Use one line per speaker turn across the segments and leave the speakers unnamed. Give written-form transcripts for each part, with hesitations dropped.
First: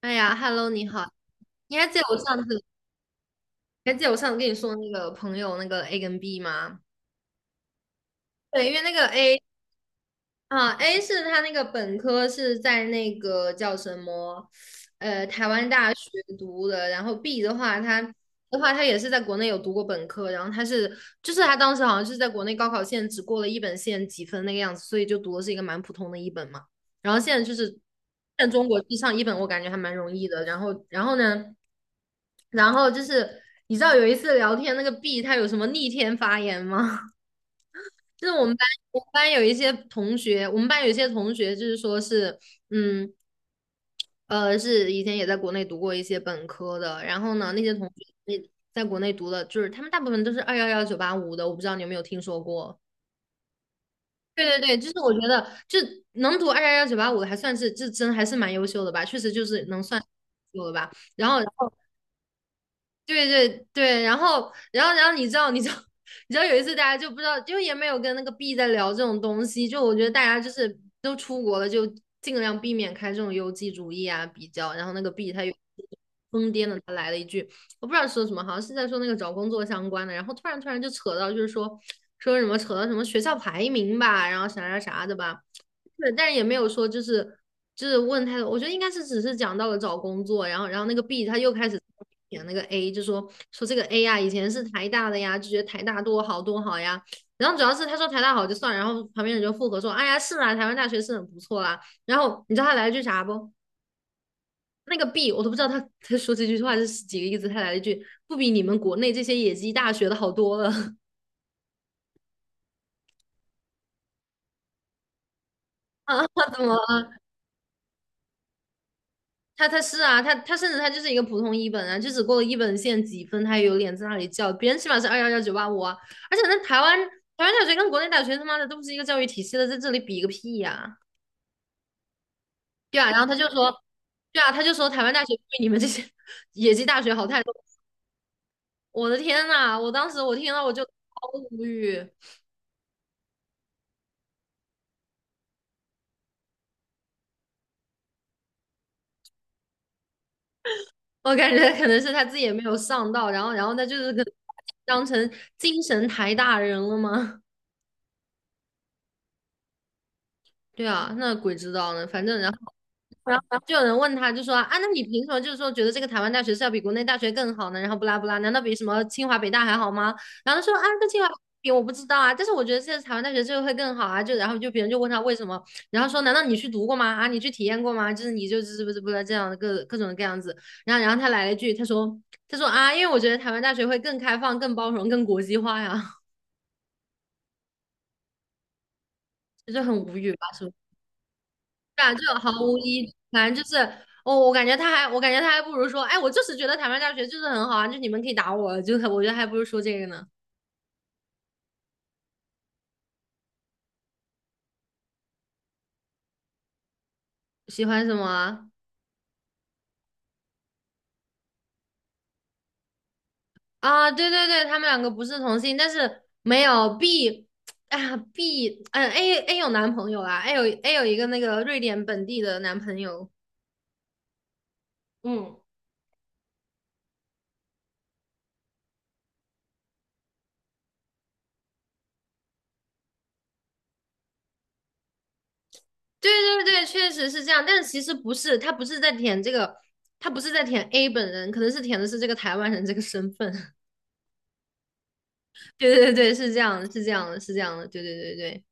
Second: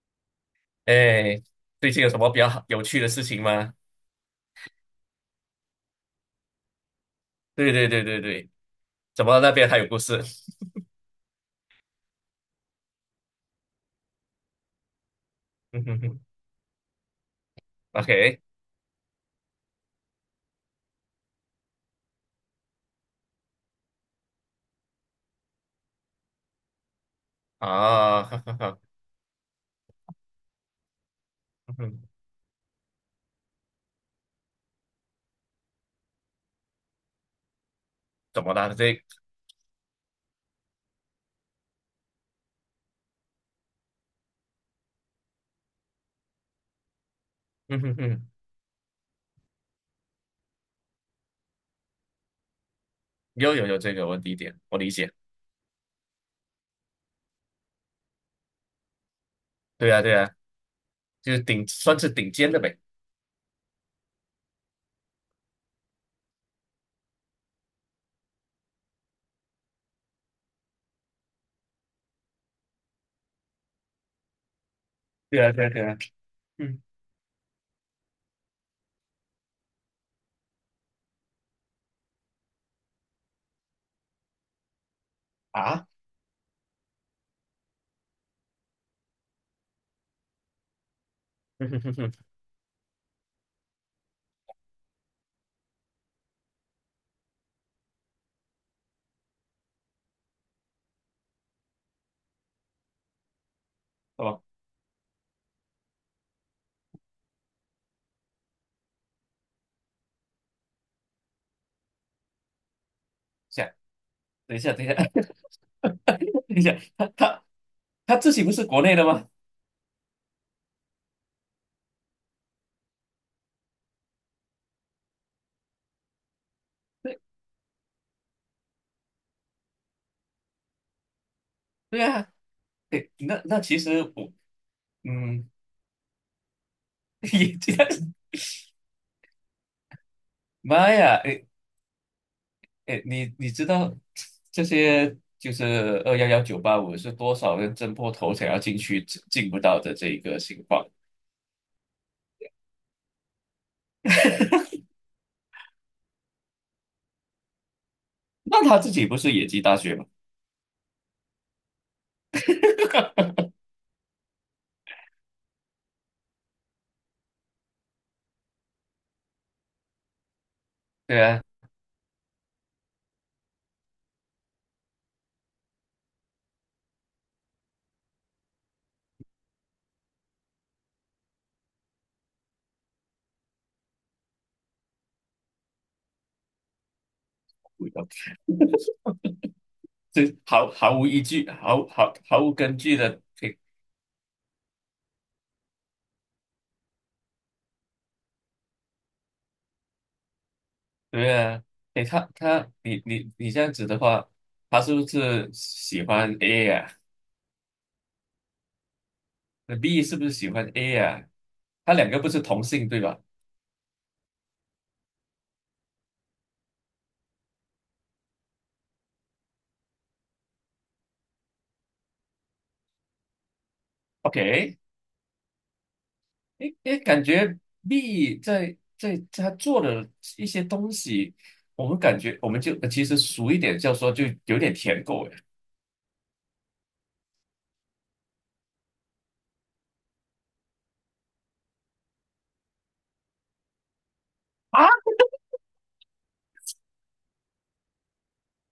哎呀，Hello，你好，
哎，
你还
最
记
近
得
有
我
什么
上
比较
次，
好有趣的事情吗？
还记得我上次跟你说那个朋友那个 A 跟 B 吗？
对对对对对。
对，因为那个
怎
A
么那边还有故事？
啊 ，A 是他那个本科是在那个叫什么，台湾
嗯
大
哼
学
哼
读的。然后 B 的话，
，OK。
他也是在国内有读过本科，然后就是他当时好像是在国内高考线只过了一本线几分那个样子，所以就读的是一个蛮普通的一本嘛。然后现在就是
啊，哈
在
哈
中国
哈。
去上一本，我感觉还蛮容易的。然后呢，
嗯哼，
然后就是你知道有一次聊天那个 B 他有什么逆天发言吗？就是
怎
我们
么
班，
啦？这，
我们班有一些同学就是说是，嗯，是以前也在国内读过一些本科的，然后呢，那些
嗯
同
哼
学
哼，
那在国内读的，就是他们大部分都是二幺幺九八五的，我不知道你有没有听说过。
又有这个问题
对
点，
对对，
我
就
理
是
解。
我觉得，就能读二幺幺九八五的，还算是这真还是蛮优秀的吧，确实就是能
对啊
算
对啊，
有秀的吧。然
就
后，
是
然后
算是顶尖的呗。
对对对，然后你知道 你知道有一次大家就不知道，就也没有跟那个 B 在聊这种东西，就我觉得大家就是都出国了，就尽量避免开这种优绩主义啊比较。然后那个 B 他
对
有
啊对啊对啊。
疯癫的，
嗯
他来了一句，我不知道说什么，好像是在说那个找工作相关的，然后突然就扯到就是说说什么扯到什么学校排名吧，然后啥啥啥的吧。
啊，
对，但是也没有说就是就是问他，多，我觉得应该是只是讲到了找工作，然后那个 B 他又开
嗯
始
哼哼哼。
点那个 A，就说说这个 A 呀、啊以前是台大的呀，就觉得台大多好多好呀。然后主要是他说台大好就算了然后旁边人就附和说，哎呀是啊，台湾大学是很不错啦。然后你知道他来了句啥不？
哦，
那个 B 我都不知道他说这句话是几个意思，他来了一句不比你们国内这些野鸡大学的好多了
想等一下，等一下
啊？
等一
怎么？
下，他自己不是国内的吗？
他是啊，他甚至他就是一个普通一本啊，就只过了一本线几分，他也有脸在那里叫别人起码是二幺幺九八五啊，而且那台湾
对，
台湾大学跟国内大学他妈的都不是一个教育体系的，在这里比个屁呀、
对啊。
对啊，
对，
然后他
那
就
那
说，
其实我
对啊，他就说台湾大学对
嗯，
你们这些 野鸡大学好 太多，
也这样。
我的天呐，我当时我听 到我就超
妈呀！
无语，
哎，你知道这些就是211、985是多少人挣破头想要进去进不到的这一个情况？
我感觉可能是他自己也没有上到，然后他就是可能 当成精神台大人了吗？
那他自己不是野鸡大学吗？
对啊，那鬼知道呢，反正然后。然后，然后就有人问他，就说啊，那你凭什么就是说觉得这个台湾大学是要比国内大学更好呢？然后不拉不拉，难道比什么清华北大还好吗？然后他说啊，跟
对
清华
啊，
比我不知道啊，但是我觉得现在台湾大学这个会更好啊。就然后就别人就问他为什么，然后说难道你去读过吗？啊，你去体验过吗？就是你就是不是不是这样的各种各样子。然后他来了一句，他说啊，因为我觉得台湾大学会更开放、更包容、更国际化呀，就是很无语
这
吧，是不
毫
是
毫无依据，毫
啊，
毫
这
毫
毫
无
无
根
意
据
义
的。
反
对，
正就是，哦，我感觉他还不如说，哎，我就是觉得台湾大学就是很好啊，就你们可以打我，就我觉得还不如说这个呢。
对啊。哎，他你这样子的话，他是不是喜欢 A 呀？
喜欢什么啊？
那 B 是不是喜欢 A 呀？他两个不是同性对吧
啊对对对，他们两个不是同性，但是没有 B，哎呀 B，嗯 A 有男朋友啦，A 有一个那个瑞典本地的男朋友。
？OK。
嗯，
诶诶，感觉 B 在他做的一些东西，我们感觉我们就其实俗一点叫说就有点舔狗。
对对对，确实是这样，但是其实不是，他不是在舔 A 本人，可能是舔的是这个台湾人这个身份。
哎啊，
对对对，是这样的，是这样的，是这样的，对对对对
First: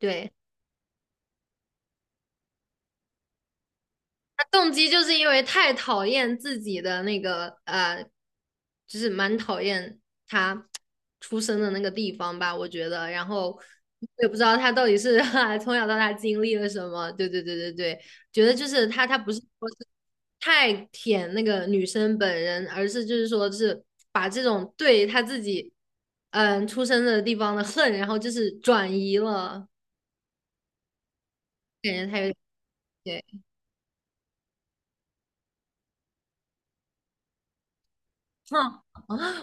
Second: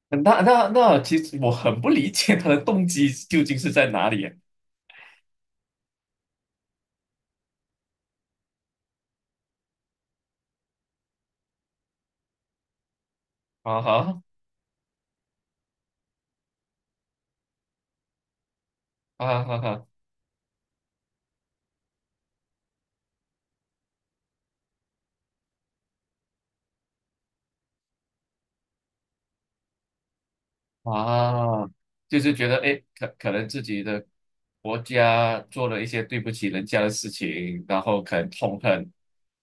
对。
那那其实我很不理解他的动机究竟是在哪里。
他动机就是因为太讨厌自己的那个就是蛮讨厌他出生的那个地方吧，我觉得。然后
啊
我
哈，
也不知道他到底是 从小到大经历了什么。对对对对对，觉得就是他不是
啊哈
说是
哈
太舔那个女生本人，而是就是说是把这种对他自己出生的地方的恨，然后就是转移了，
啊，
感觉他
就
有
是觉得哎诶可
点。
可
对，
能自己的国家做了一些对不起人家的事情，然后可能痛
哼，
恨。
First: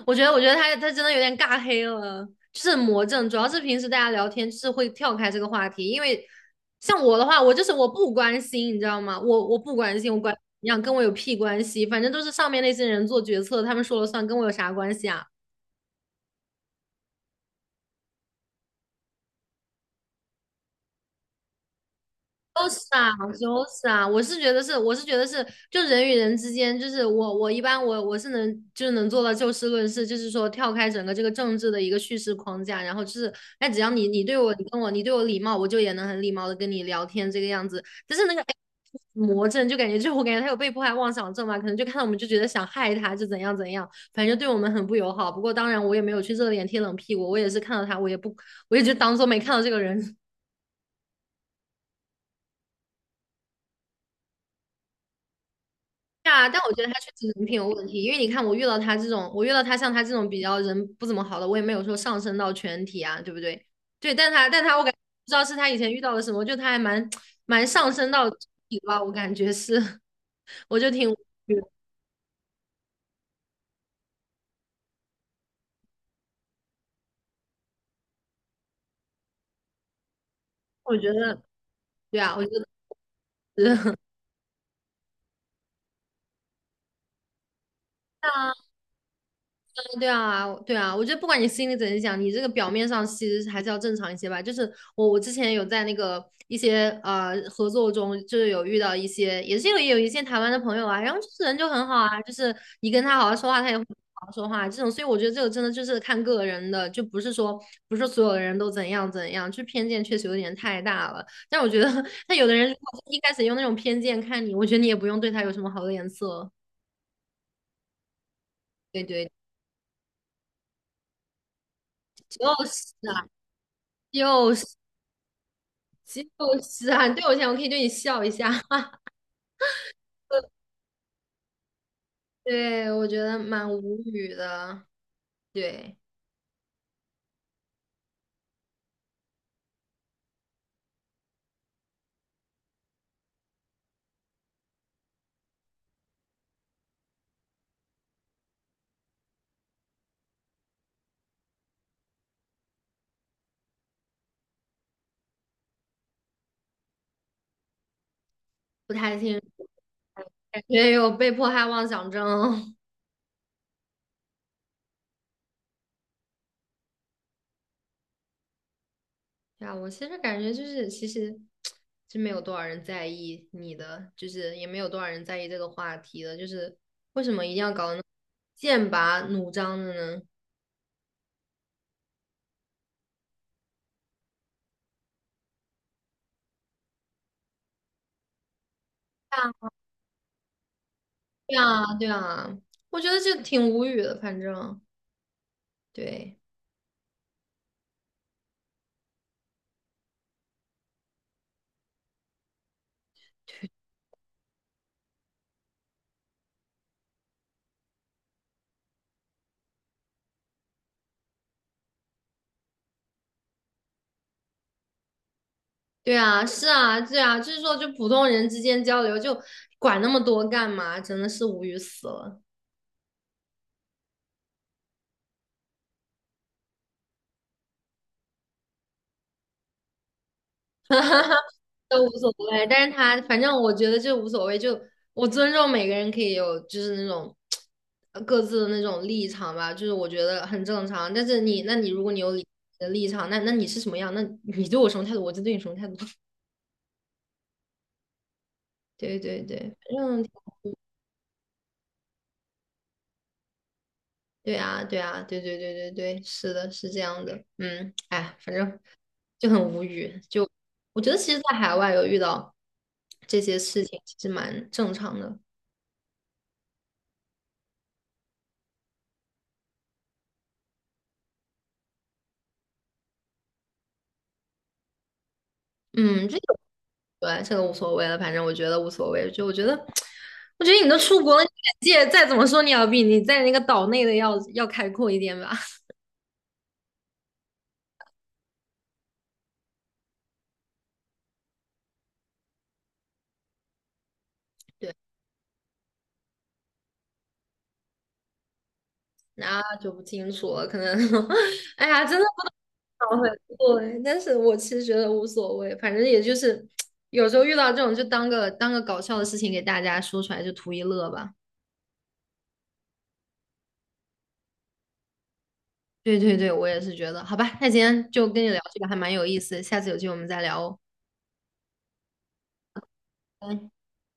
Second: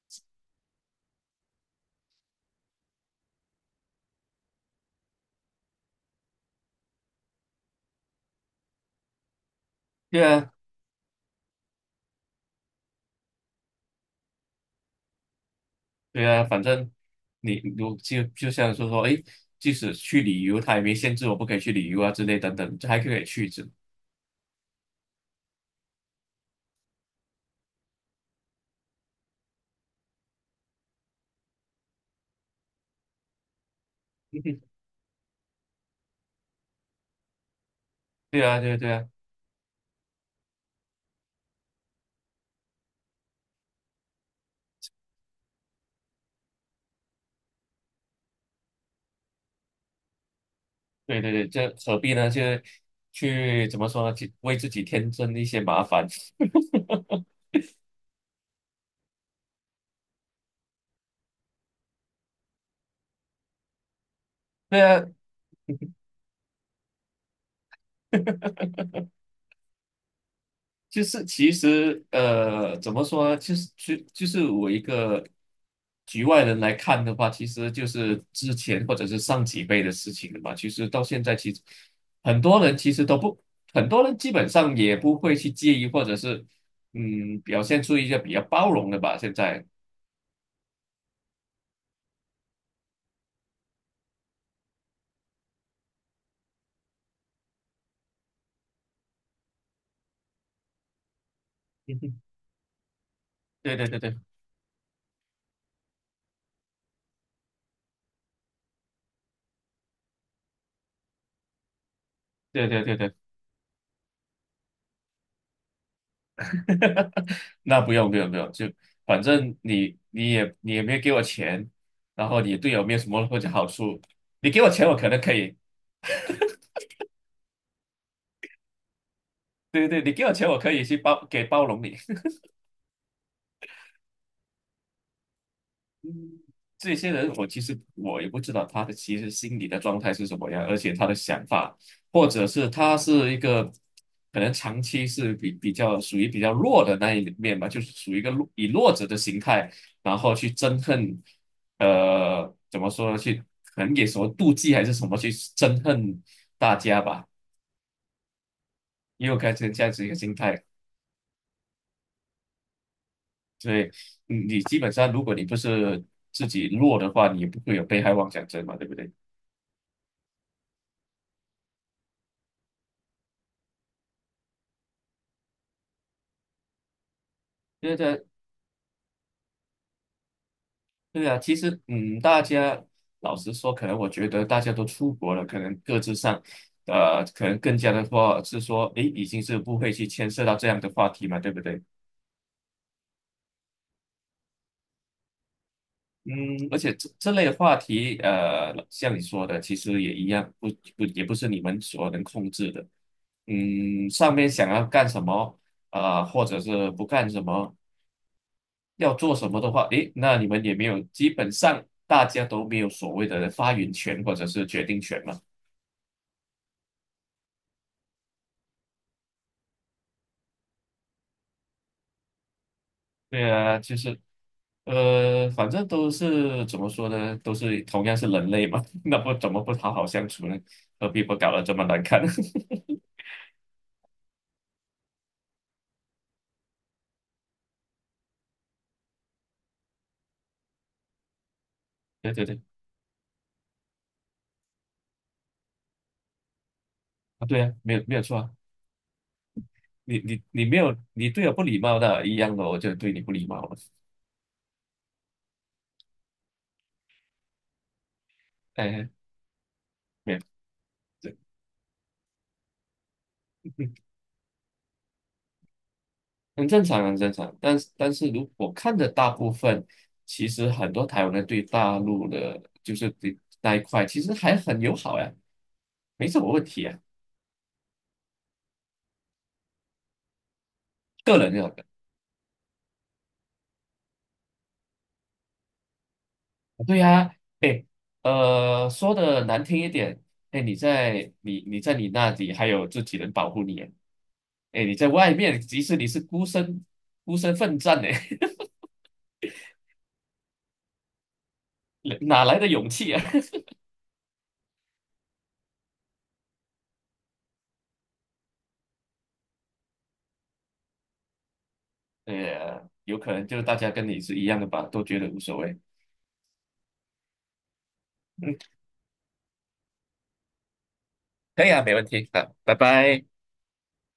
我觉得他真的有点尬黑了，就是魔怔。主要是平时大家聊天就是会跳开这个话题，因为像我的话，我就是我不关心，你知道吗？我不关心，我
对
管
啊，
你想跟我有屁关系？反正都是上面那些人做决策，他们说了算，跟我有啥关系啊？
对啊，反正你如就就像是说，诶，即使去旅游，他也没限制我不可以去旅游啊之类等等，
是
这还
啊，
可以去一
都
次。
傻是啊，我是觉得是，我是觉得是，就人与人之间，就是我一般我是能就是能做到就事论事，就是说跳开整个这个政治的一个叙事框架，然后就是，哎，只要你对我礼貌，我就也能很礼貌的跟你聊天这个样子。但是那个
对
哎
啊对啊。
魔怔，就感觉就我感觉他有被迫害妄想症嘛，可能就看到我们就觉得想害他，就怎样怎样，反正对我们很不友好。不过当然我也没有去热脸贴冷屁股，我也是看到他，我也就当做没看到这个人。
对啊对对，这何必呢？就去怎么说呢？去为自己添增一些麻烦。
对啊，但我觉得他确实人品有问题，因为你看我遇到他这种，我遇到他像他这种比较人不怎么好的，我也没有说上升到全体啊，对不对？对，但 他
对
我感觉
啊，
不知道是他以前遇到了什么，就他还蛮上升到体吧，我感觉是，我就
就
挺，
是其实怎么说呢？就是我一个局外人来看的话，其实就是之前或者是上几辈的事情了嘛。其实
我
到
觉
现在，
得
其实
对啊，
很
我觉
多
得
人其实都不，很
是
多人基本上也不会去介意，或者是表现出一些比较 包容的吧。现在，
对啊，对啊，我觉得不管你心里怎么想，你这个表面上其实还是要正常一些吧。就是我，我之前有在那个一些合作中，就是有遇到一些，也是有一些台湾的朋友啊，然后就是人就很 好啊，
嗯，
就是你跟他好好说话，他
对
也会
对对
好好
对
说话这种。所以我觉得这个真的就是看个人的，就不是说不是所有的人都怎样怎样，就偏见确实有点太大了。但我觉得，那有的
对
人如
对对
果
对。
一开始用那种偏见看你，我觉得你也不用对他有什么好的脸色。
那不用不用不用，就
对
反
对，
正你也没有给我钱，然后你
就
对我
是
没有什么
啊，
或者好处。你
就
给
是。
我钱我可能可以。
就是啊，你对我这样，我可以对你笑一下。
对对对，你给我钱我 可以去包容你。
对，我觉得蛮无语的，对，
这些人，我其实我也不知道他的其实心理的状态是什么样，而且他的想法，或者是他是一个可能长期是比较属于比较弱的那一面吧，就是属于一个弱以弱者的形态，然后去憎恨。怎么说呢？去可能也什么妒忌还是什么去憎恨大家吧，
不太
也有
清，
该成这样子一个心
感
态。
觉有被迫害妄想症。
所以你基本上，如果你不是自己弱的话，你也不会有被害妄想症嘛，对不对？
呀，我其实感觉就是，其实真没有多少人在意你的，就是也没有多少人在意这个话题的，就是为什么一定要搞
因
得那
为
么
对。
剑拔弩张的呢？
对啊，其实大家老实说，可能我觉得大家都出国了，可能各自上，可能更加的话是说，诶，已经是不会去牵涉到这样的话题嘛，对
对
不对？
啊，对啊，对啊，我觉得就挺无语的，反正
嗯，
对。
而且这类的话题，像你说的，其实也一样，不不也不是你们所能控制的。嗯，上面想要干什么，啊，或者是不干什么，要做什么的话，诶，那你们也没有，基本上大家都没有所谓的发言权或者是决定权嘛。
对啊，是啊，对啊，就是说，就普通人之间交流，就管那么多干嘛？真的是无语死了，
对啊，就是，反正都是怎么说呢，都是同样是人类嘛，那不怎么不好好相处呢？何必不搞得这么难
都无
看？
所谓。但是他反正我觉得就无所谓，就我尊重每个人可以有就是那种各自的那种立场吧，就是我觉得很正常。但是你，那你如果你有
对
你
对对。
的立场，那你是什么样？那你对我什么态度，我就对你什么态度。
啊对啊，没有错啊。
对对对，反
你
正
你你没有，你对我不礼貌的一样的，我就对你不礼貌了。
对啊，对啊，对对对对对，是的，是这样的。嗯，哎，反正。
哎，
就很无语。
没有，
就我觉得，其
对。
实，在海外有遇到这些事情，其实蛮正常的。
很正常，很正常。但是如果看着大部分，其实很多台湾人对大陆的，就是对那一块，其实还很友好呀，
嗯，
没
这
什么
个
问题啊，
对，这个无所谓了，反正我觉得无所谓。就我觉得，我觉得你都出国
个
了，你
人认为。
眼界再怎么说，你要比你在那个岛内的要开阔一点吧。
对呀，哎，说的难听一点，哎，你在你那里还有自己人保护你，哎，你在外面，即使你是孤身奋战呢，
那就不清楚了，可能，哎呀，真 的
哪来的勇气
不好
啊？
回复哎但是我其实觉得无所谓，反正也就是 有时候遇到这种，就当个搞笑的事情给大家说出来，就图一乐吧。
对，有可能就是大家跟你是一样的吧，都觉得无所谓。
对对对，我也是觉得，好吧，那今天就跟你
嗯，
聊这个还蛮有意思下次有机会我们再聊哦。
可以啊，没问题啊，拜拜。
拜拜